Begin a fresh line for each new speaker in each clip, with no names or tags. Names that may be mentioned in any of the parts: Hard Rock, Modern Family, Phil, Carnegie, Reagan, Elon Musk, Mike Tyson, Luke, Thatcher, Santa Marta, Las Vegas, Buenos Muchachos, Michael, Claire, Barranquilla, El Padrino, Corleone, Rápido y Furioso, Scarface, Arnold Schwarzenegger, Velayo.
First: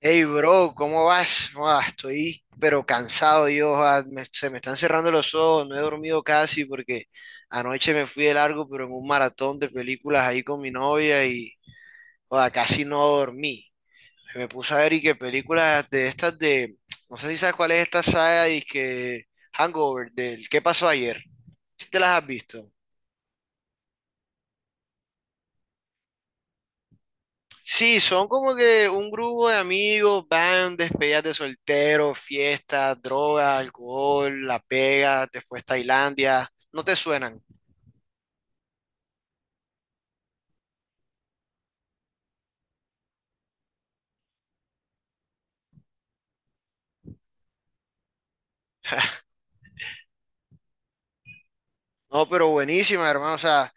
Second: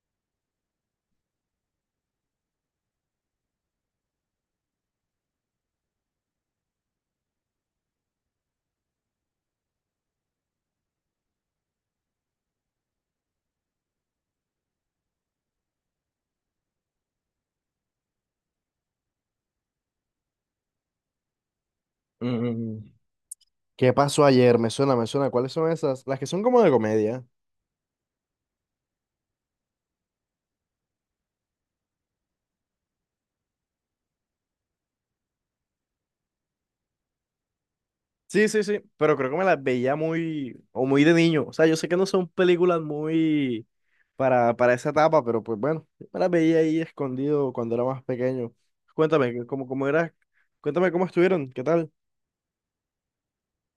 Hey, bro, ¿cómo vas? Buah, estoy pero cansado, Dios, se me están cerrando los ojos, no he dormido casi porque anoche me fui de largo, pero en un maratón de películas ahí con mi novia y joda, casi no dormí. Me puse a ver y que películas de estas no sé si sabes cuál es esta saga y que Hangover, del ¿Qué pasó ayer? ¿Si te las has visto?
Mm, ¿Qué pasó ayer? Me suena, me suena. ¿Cuáles son esas? Las que son como de comedia.
Sí, son como que un grupo de amigos, van, despedidas de soltero, fiestas, droga, alcohol, La Pega, después Tailandia. No te suenan.
Sí, sí, sí, pero creo que me las veía muy, o muy de niño. O sea, yo sé que no son películas muy para esa etapa, pero pues bueno, yo me las veía ahí escondido cuando era más pequeño. Cuéntame, ¿cómo era? Cuéntame cómo estuvieron, ¿qué tal?
No, pero buenísima, hermano. O sea,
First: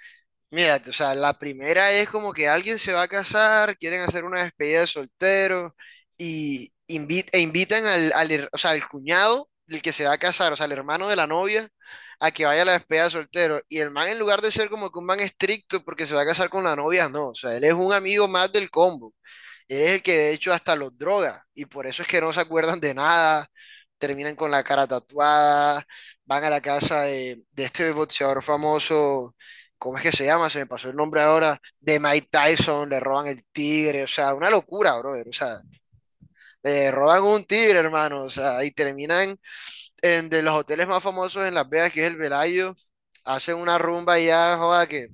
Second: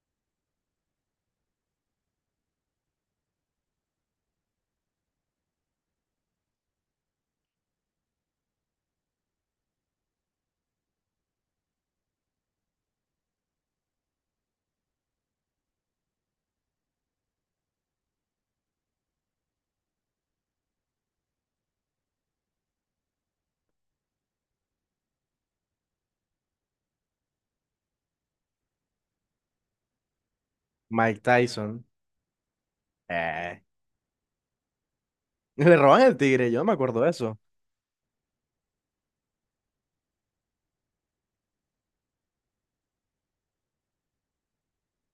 mira, o sea, la primera es como que alguien se va a casar, quieren hacer una despedida de soltero y e invitan o sea, al cuñado del que se va a casar, o sea, al hermano de la novia, a que vaya a la despedida de soltero. Y el man, en lugar de ser como que un man estricto porque se va a casar con la novia, no, o sea, él es un amigo más del combo. Eres el que de hecho hasta los droga y por eso es que no se acuerdan de nada, terminan con la cara tatuada, van a la casa de este boxeador famoso, ¿cómo es que se llama? Se me pasó el nombre
Mike
ahora,
Tyson.
de Mike Tyson, le roban el
Eh,
tigre, o sea, una locura, brother, o sea,
Le roban el tigre, yo no me
le
acuerdo de
roban
eso.
un tigre, hermano, o sea, y terminan en de los hoteles más famosos en Las Vegas, que es el Velayo, hacen una rumba y ya, joda, que,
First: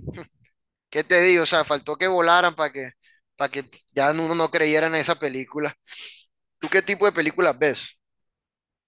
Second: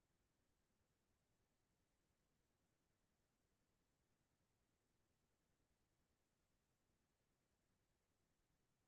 ¿qué te digo? O sea, faltó que volaran para que ya uno no creyera en esa película. ¿Tú qué tipo de películas ves?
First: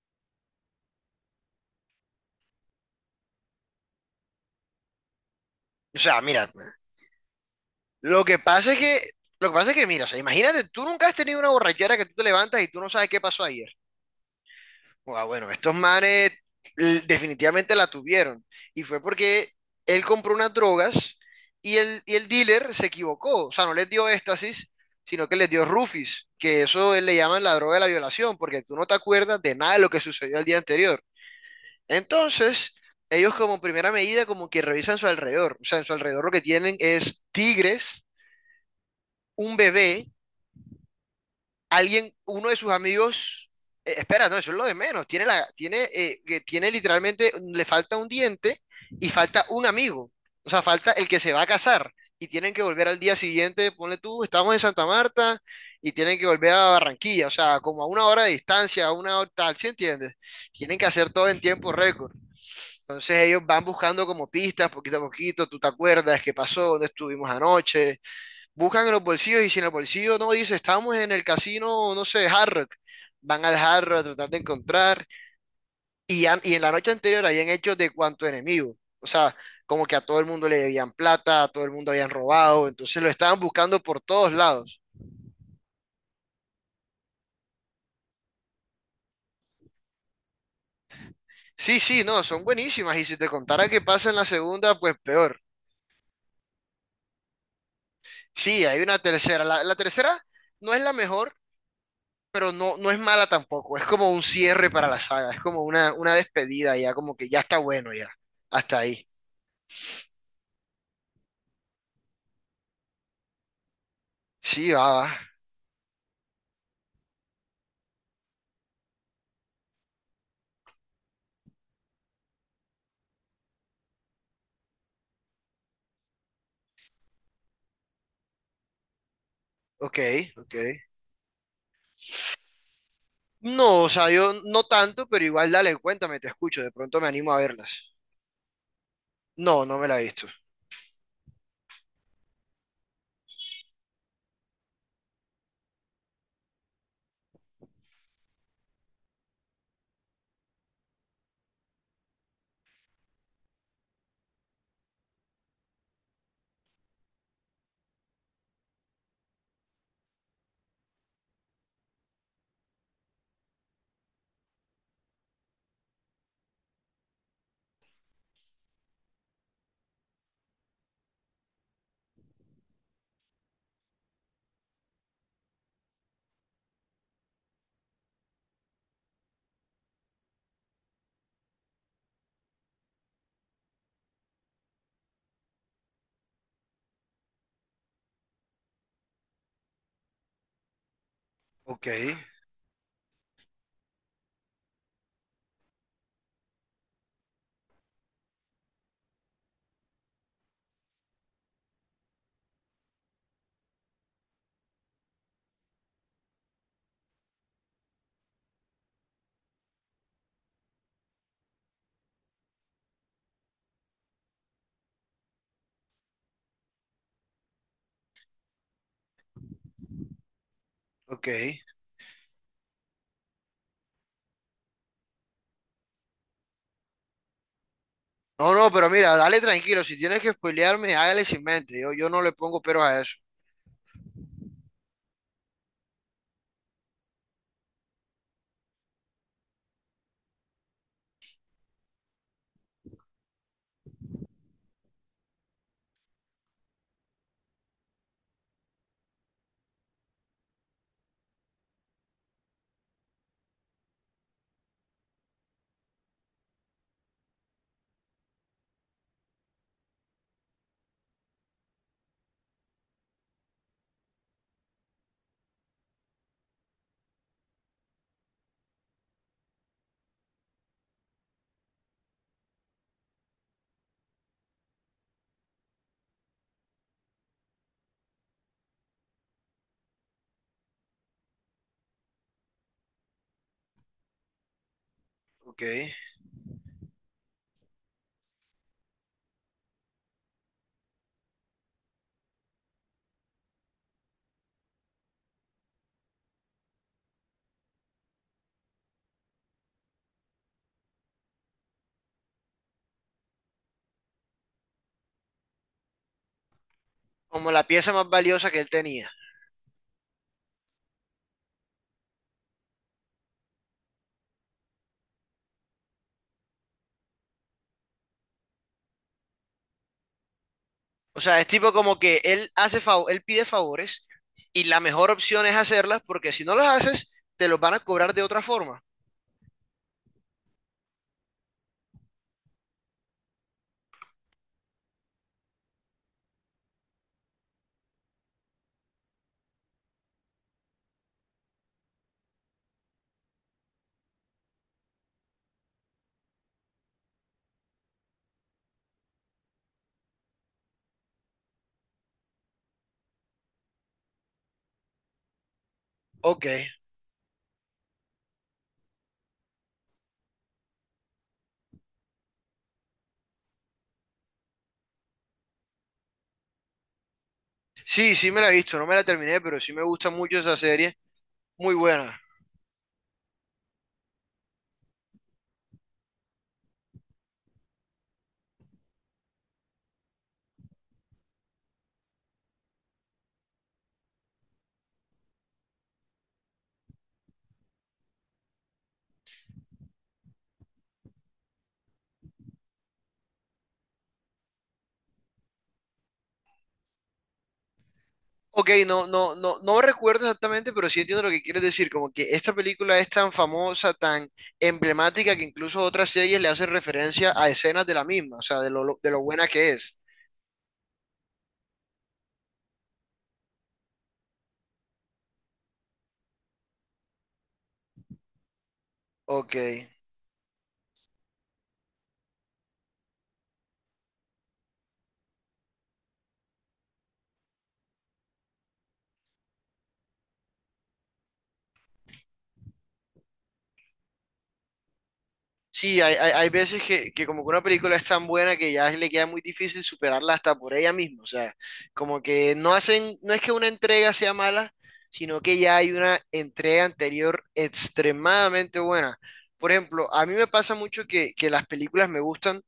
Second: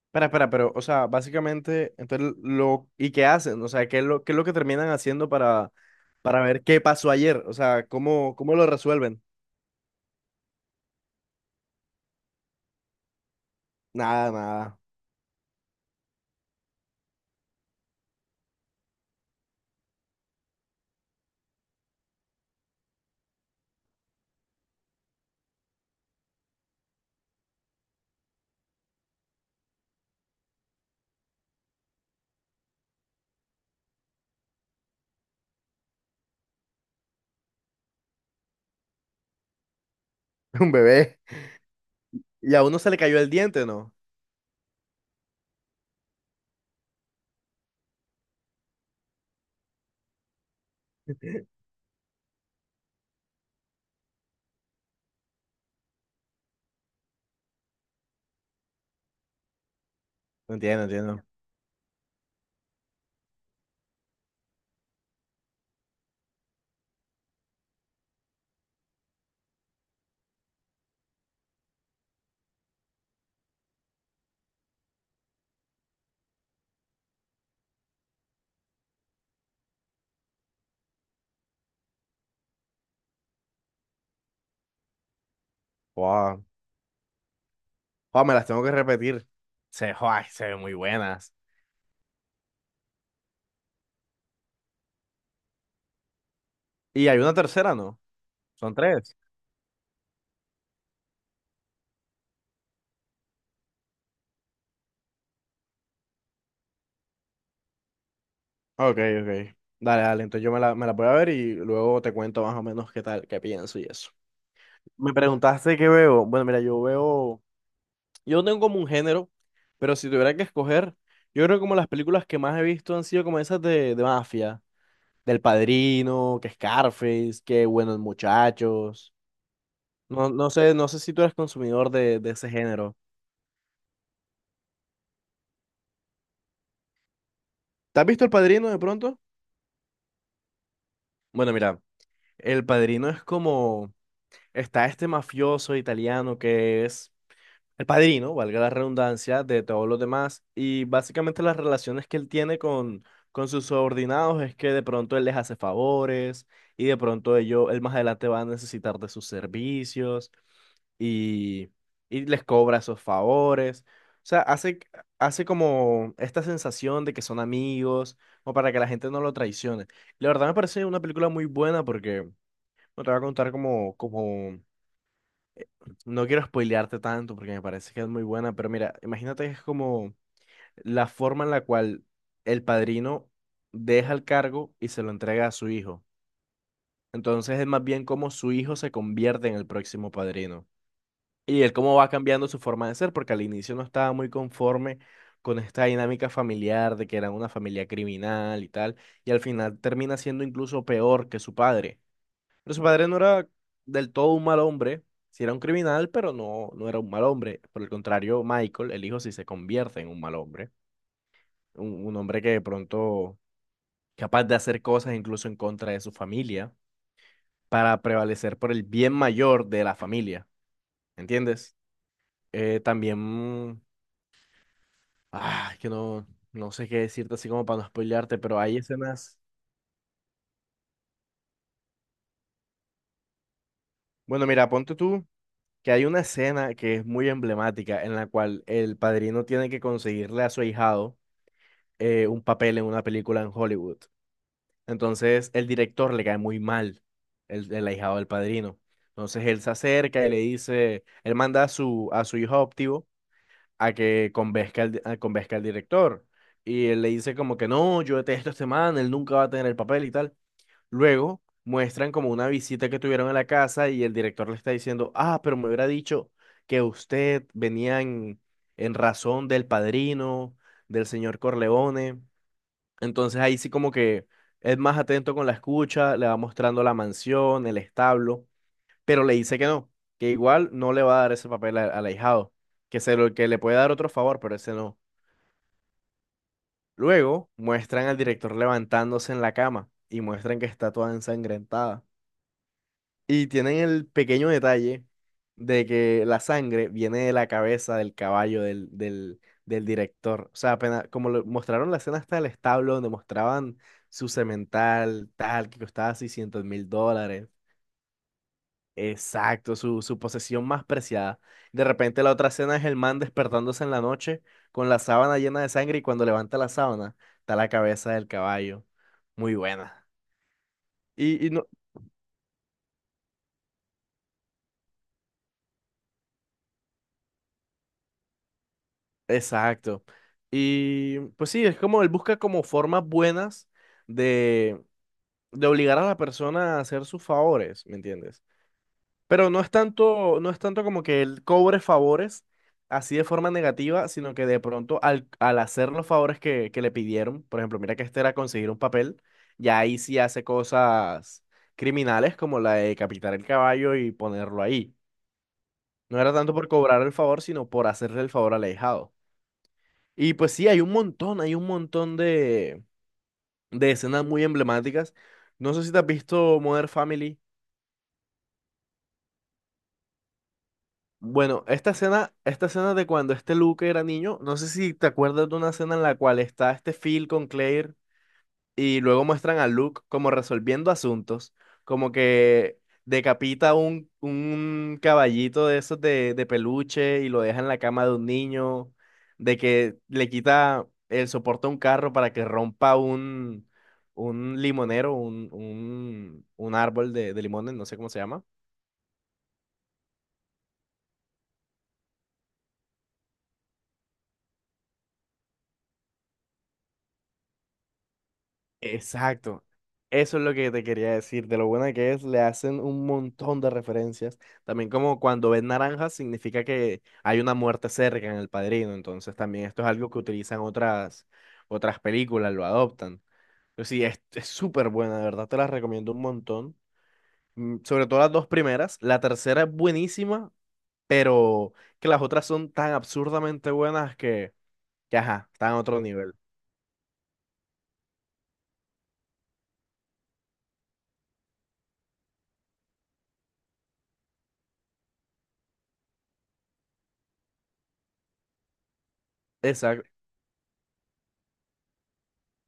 Espera, espera, pero, o sea, básicamente, entonces, ¿y qué hacen? O sea, ¿qué es lo que terminan haciendo para
O sea,
para
mira,
ver qué pasó ayer, o sea,
lo
cómo,
que
cómo lo
pasa es que,
resuelven.
lo que pasa es que, mira, o sea, imagínate, tú nunca has tenido una borrachera que tú te levantas y tú no sabes qué pasó ayer.
Nada, nada,
Ah, bueno, estos manes definitivamente la tuvieron. Y fue porque él compró unas drogas y el dealer se equivocó. O sea, no les dio éxtasis, sino que les dio rufis, que eso él le llaman la droga de la violación, porque tú no te acuerdas de nada de lo que sucedió el día anterior. Entonces, ellos como primera medida como que revisan su alrededor. O sea, en su alrededor lo que tienen es tigres, un bebé,
un bebé.
alguien, uno de
Y a
sus
uno se le cayó el
amigos...
diente, ¿no?
espera, no, eso es lo de menos. Tiene tiene, que tiene literalmente, le falta un diente y falta un amigo. O sea, falta el que se va a casar. Y tienen que volver al día siguiente, ponle tú, estamos en Santa Marta y tienen que volver a Barranquilla. O sea, como a una hora de distancia, a una hora tal, ¿sí entiendes?
No
Tienen
entiendo, no
que hacer
entiendo.
todo en tiempo récord. Entonces ellos van buscando como pistas, poquito a poquito, tú te acuerdas qué pasó, dónde estuvimos anoche, buscan en los bolsillos y si en el bolsillo no dice, estamos en el casino, no sé, Hard Rock, van al Hard Rock a tratar de encontrar y en la noche anterior habían hecho de cuanto enemigo, o sea, como que a todo el mundo le debían plata, a todo el mundo habían robado, entonces lo estaban buscando por todos lados.
Wow. Wow, me las tengo que repetir. Joa, se ven muy buenas.
Sí, sí, no, son buenísimas y si te contara qué pasa en la segunda, pues peor.
Y hay una tercera, ¿no?
Sí,
Son
hay una
tres.
tercera, la tercera no es la mejor pero no, no es mala tampoco. Es como un cierre para la saga. Es como una despedida ya, como que ya está bueno ya. Hasta
Ok,
ahí.
ok. Dale, dale, entonces yo me la voy a ver y luego te cuento más o menos qué tal, qué pienso y eso.
Sí, va,
Me
va.
preguntaste qué veo. Bueno, mira, yo no tengo como un género, pero si tuviera que escoger, yo creo que como las películas que más he visto han sido como esas de mafia del Padrino, que Scarface, que Buenos Muchachos.
Ok,
No, no
ok.
sé, no sé si tú eres consumidor de ese género.
No, o sea, yo no tanto, pero igual dale, cuéntame, te escucho. De pronto me animo a verlas.
¿Te has visto El Padrino de pronto?
No, no me la he visto.
Bueno, mira, El Padrino es como, está este mafioso italiano que es el padrino, valga la redundancia, de todos los demás. Y básicamente las relaciones que él tiene con sus subordinados es que de pronto él les hace favores y de pronto él más adelante va a necesitar de sus servicios y, y les cobra esos favores. O sea, hace, hace como esta sensación de que son amigos, o para que la gente no lo traicione. La verdad me parece una película muy buena porque no te va a contar como, como no quiero spoilearte tanto porque me parece que es muy buena, pero mira, imagínate que es como la forma en la cual el padrino deja el cargo y se lo entrega a su hijo. Entonces es más bien como su hijo se convierte en el próximo padrino. Y él
Ok,
cómo va cambiando su forma de ser, porque al inicio no estaba muy conforme con esta dinámica familiar de que era una familia criminal y tal, y al final termina siendo incluso peor que su padre. Pero su padre no era del todo un mal hombre, sí era un criminal, pero no, no era un mal hombre. Por el contrario, Michael, el hijo, sí se convierte en un mal hombre. Un hombre que de pronto capaz de hacer cosas incluso en contra de su familia para prevalecer por el bien mayor de la familia.
ok.
¿Entiendes? También, ah, es que no, no sé qué decirte así como para no spoilearte,
No,
pero
no,
hay
pero mira,
escenas.
dale tranquilo. Si tienes que spoilearme, hágale sin mente. Yo no le pongo pero a eso.
Bueno, mira, ponte tú que hay una escena que es muy emblemática en la cual el padrino tiene que conseguirle a su ahijado un papel en una película en Hollywood. Entonces el director le cae muy mal, el ahijado del padrino. Entonces él se acerca y le dice, él manda a su hijo adoptivo a que a convenzca al director. Y él le dice como que no, yo detesto a este man, él nunca va a tener el papel y tal. Luego muestran como una visita que tuvieron en la casa y el director le está diciendo, ah, pero me hubiera dicho que usted venía en razón del padrino, del señor Corleone. Entonces ahí sí como que es más atento con la escucha, le va mostrando la mansión, el establo, pero le dice que no, que igual no le va a dar ese papel al ahijado, que se lo que le puede dar otro favor, pero ese no.
Ok.
Luego muestran al director levantándose en la cama y muestran que está toda ensangrentada. Y tienen el pequeño detalle de que la sangre viene de la cabeza del caballo del director. O sea, apenas, como lo, mostraron la escena hasta el establo, donde mostraban su semental, tal, que costaba 600 mil dólares.
Como la pieza más valiosa que él tenía.
Exacto, su posesión más preciada. De repente la otra escena es el man despertándose en la noche con la sábana llena de sangre y cuando levanta la sábana está la cabeza del caballo. Muy buena.
O sea, es
Y no.
tipo como que él pide favores y la mejor opción es hacerlas porque si no las haces, te los van a cobrar de otra forma.
Exacto. Y pues sí, es como él busca como formas buenas de, de obligar a la persona a hacer sus favores, ¿me entiendes? Pero no es tanto, no es tanto como que él cobre favores así de forma negativa, sino que de pronto al hacer los favores que le pidieron, por ejemplo, mira que este era conseguir un papel, ya ahí sí hace cosas criminales como la de decapitar el caballo y ponerlo ahí. No era
Ok.
tanto por cobrar el favor, sino por hacerle el favor al ahijado. Y pues sí, hay un montón de escenas muy emblemáticas. No sé si te has visto Modern Family.
Sí, sí me la he visto, no me la terminé, pero sí me gusta mucho esa serie.
Bueno,
Muy buena.
esta escena de cuando este Luke era niño, no sé si te acuerdas de una escena en la cual está este Phil con Claire y luego muestran a Luke como resolviendo asuntos, como que decapita un caballito de esos de peluche y lo deja en la cama de un niño, de que le quita el soporte a un carro para que rompa un limonero, un árbol de limones, no sé cómo se llama.
Ok, no, no, no, no recuerdo exactamente, pero sí entiendo lo que quieres decir. Como que esta película es tan famosa, tan emblemática, que incluso otras series le hacen referencia a escenas de la misma, o sea, de de lo buena
Exacto.
que es.
Eso es lo que te quería decir, de lo buena que es, le hacen un montón de referencias. También como cuando ven naranjas significa que hay una muerte cerca en El Padrino, entonces
Ok.
también esto es algo que utilizan otras películas, lo adoptan. Pero sí, es súper buena, de verdad te las recomiendo un montón. Sobre todo las dos primeras, la tercera es buenísima, pero que, las otras son tan absurdamente buenas que ajá, están a otro
Sí,
nivel.
hay veces que como que una película es tan buena que ya le queda muy difícil superarla hasta por ella misma. O sea, como que no hacen, no es que una entrega sea mala, sino que ya hay una entrega anterior extremadamente buena. Por
Exacto,
ejemplo, a mí me pasa mucho que las películas me gustan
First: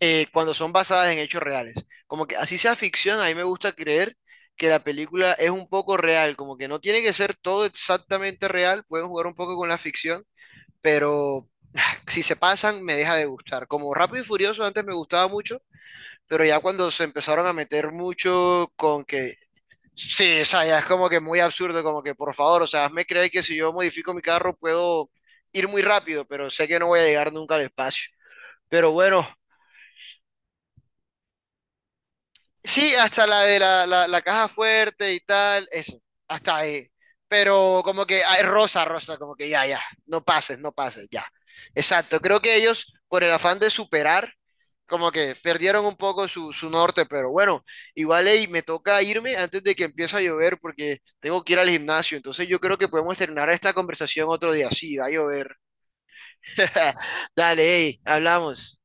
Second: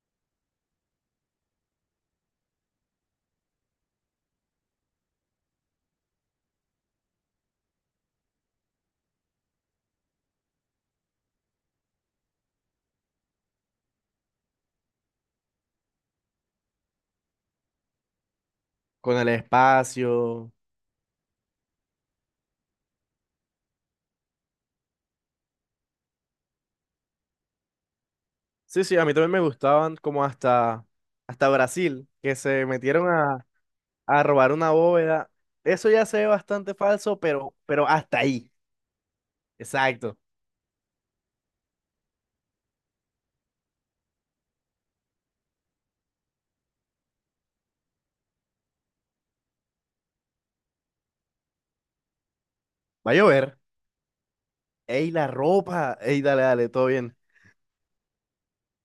cuando son basadas en hechos reales. Como que así sea ficción, a mí me gusta creer que la película es un poco real, como que no tiene que ser todo exactamente real, pueden jugar un poco con la ficción pero, si se pasan, me deja de gustar. Como Rápido y Furioso antes me gustaba mucho, pero ya cuando se empezaron a meter mucho con
con el
que, sí, o
espacio.
sea, ya es como que muy absurdo, como que por favor, o sea, hazme creer que si yo modifico mi carro puedo ir muy rápido, pero sé que no voy a llegar nunca al espacio.
Sí,
Pero
sí, a mí
bueno,
también me gustaban como hasta Brasil, que se
sí,
metieron
hasta la
a,
de la
a
caja
robar una
fuerte y
bóveda.
tal,
Eso
eso,
ya se ve
hasta
bastante
ahí.
falso, pero,
Pero
pero
como
hasta
que, ay,
ahí.
rosa, rosa, como que ya, ya,
Exacto.
no pases, no pases, ya. Exacto, creo que ellos, por el afán de superar, como que perdieron un poco su norte, pero bueno, igual ey, me toca irme antes de que empiece a llover porque tengo que ir al gimnasio, entonces yo creo que
Va a
podemos
llover.
terminar esta conversación otro día, sí, va a
Ey, la
llover.
ropa. Ey, dale, dale, todo bien.
Dale, ey, hablamos.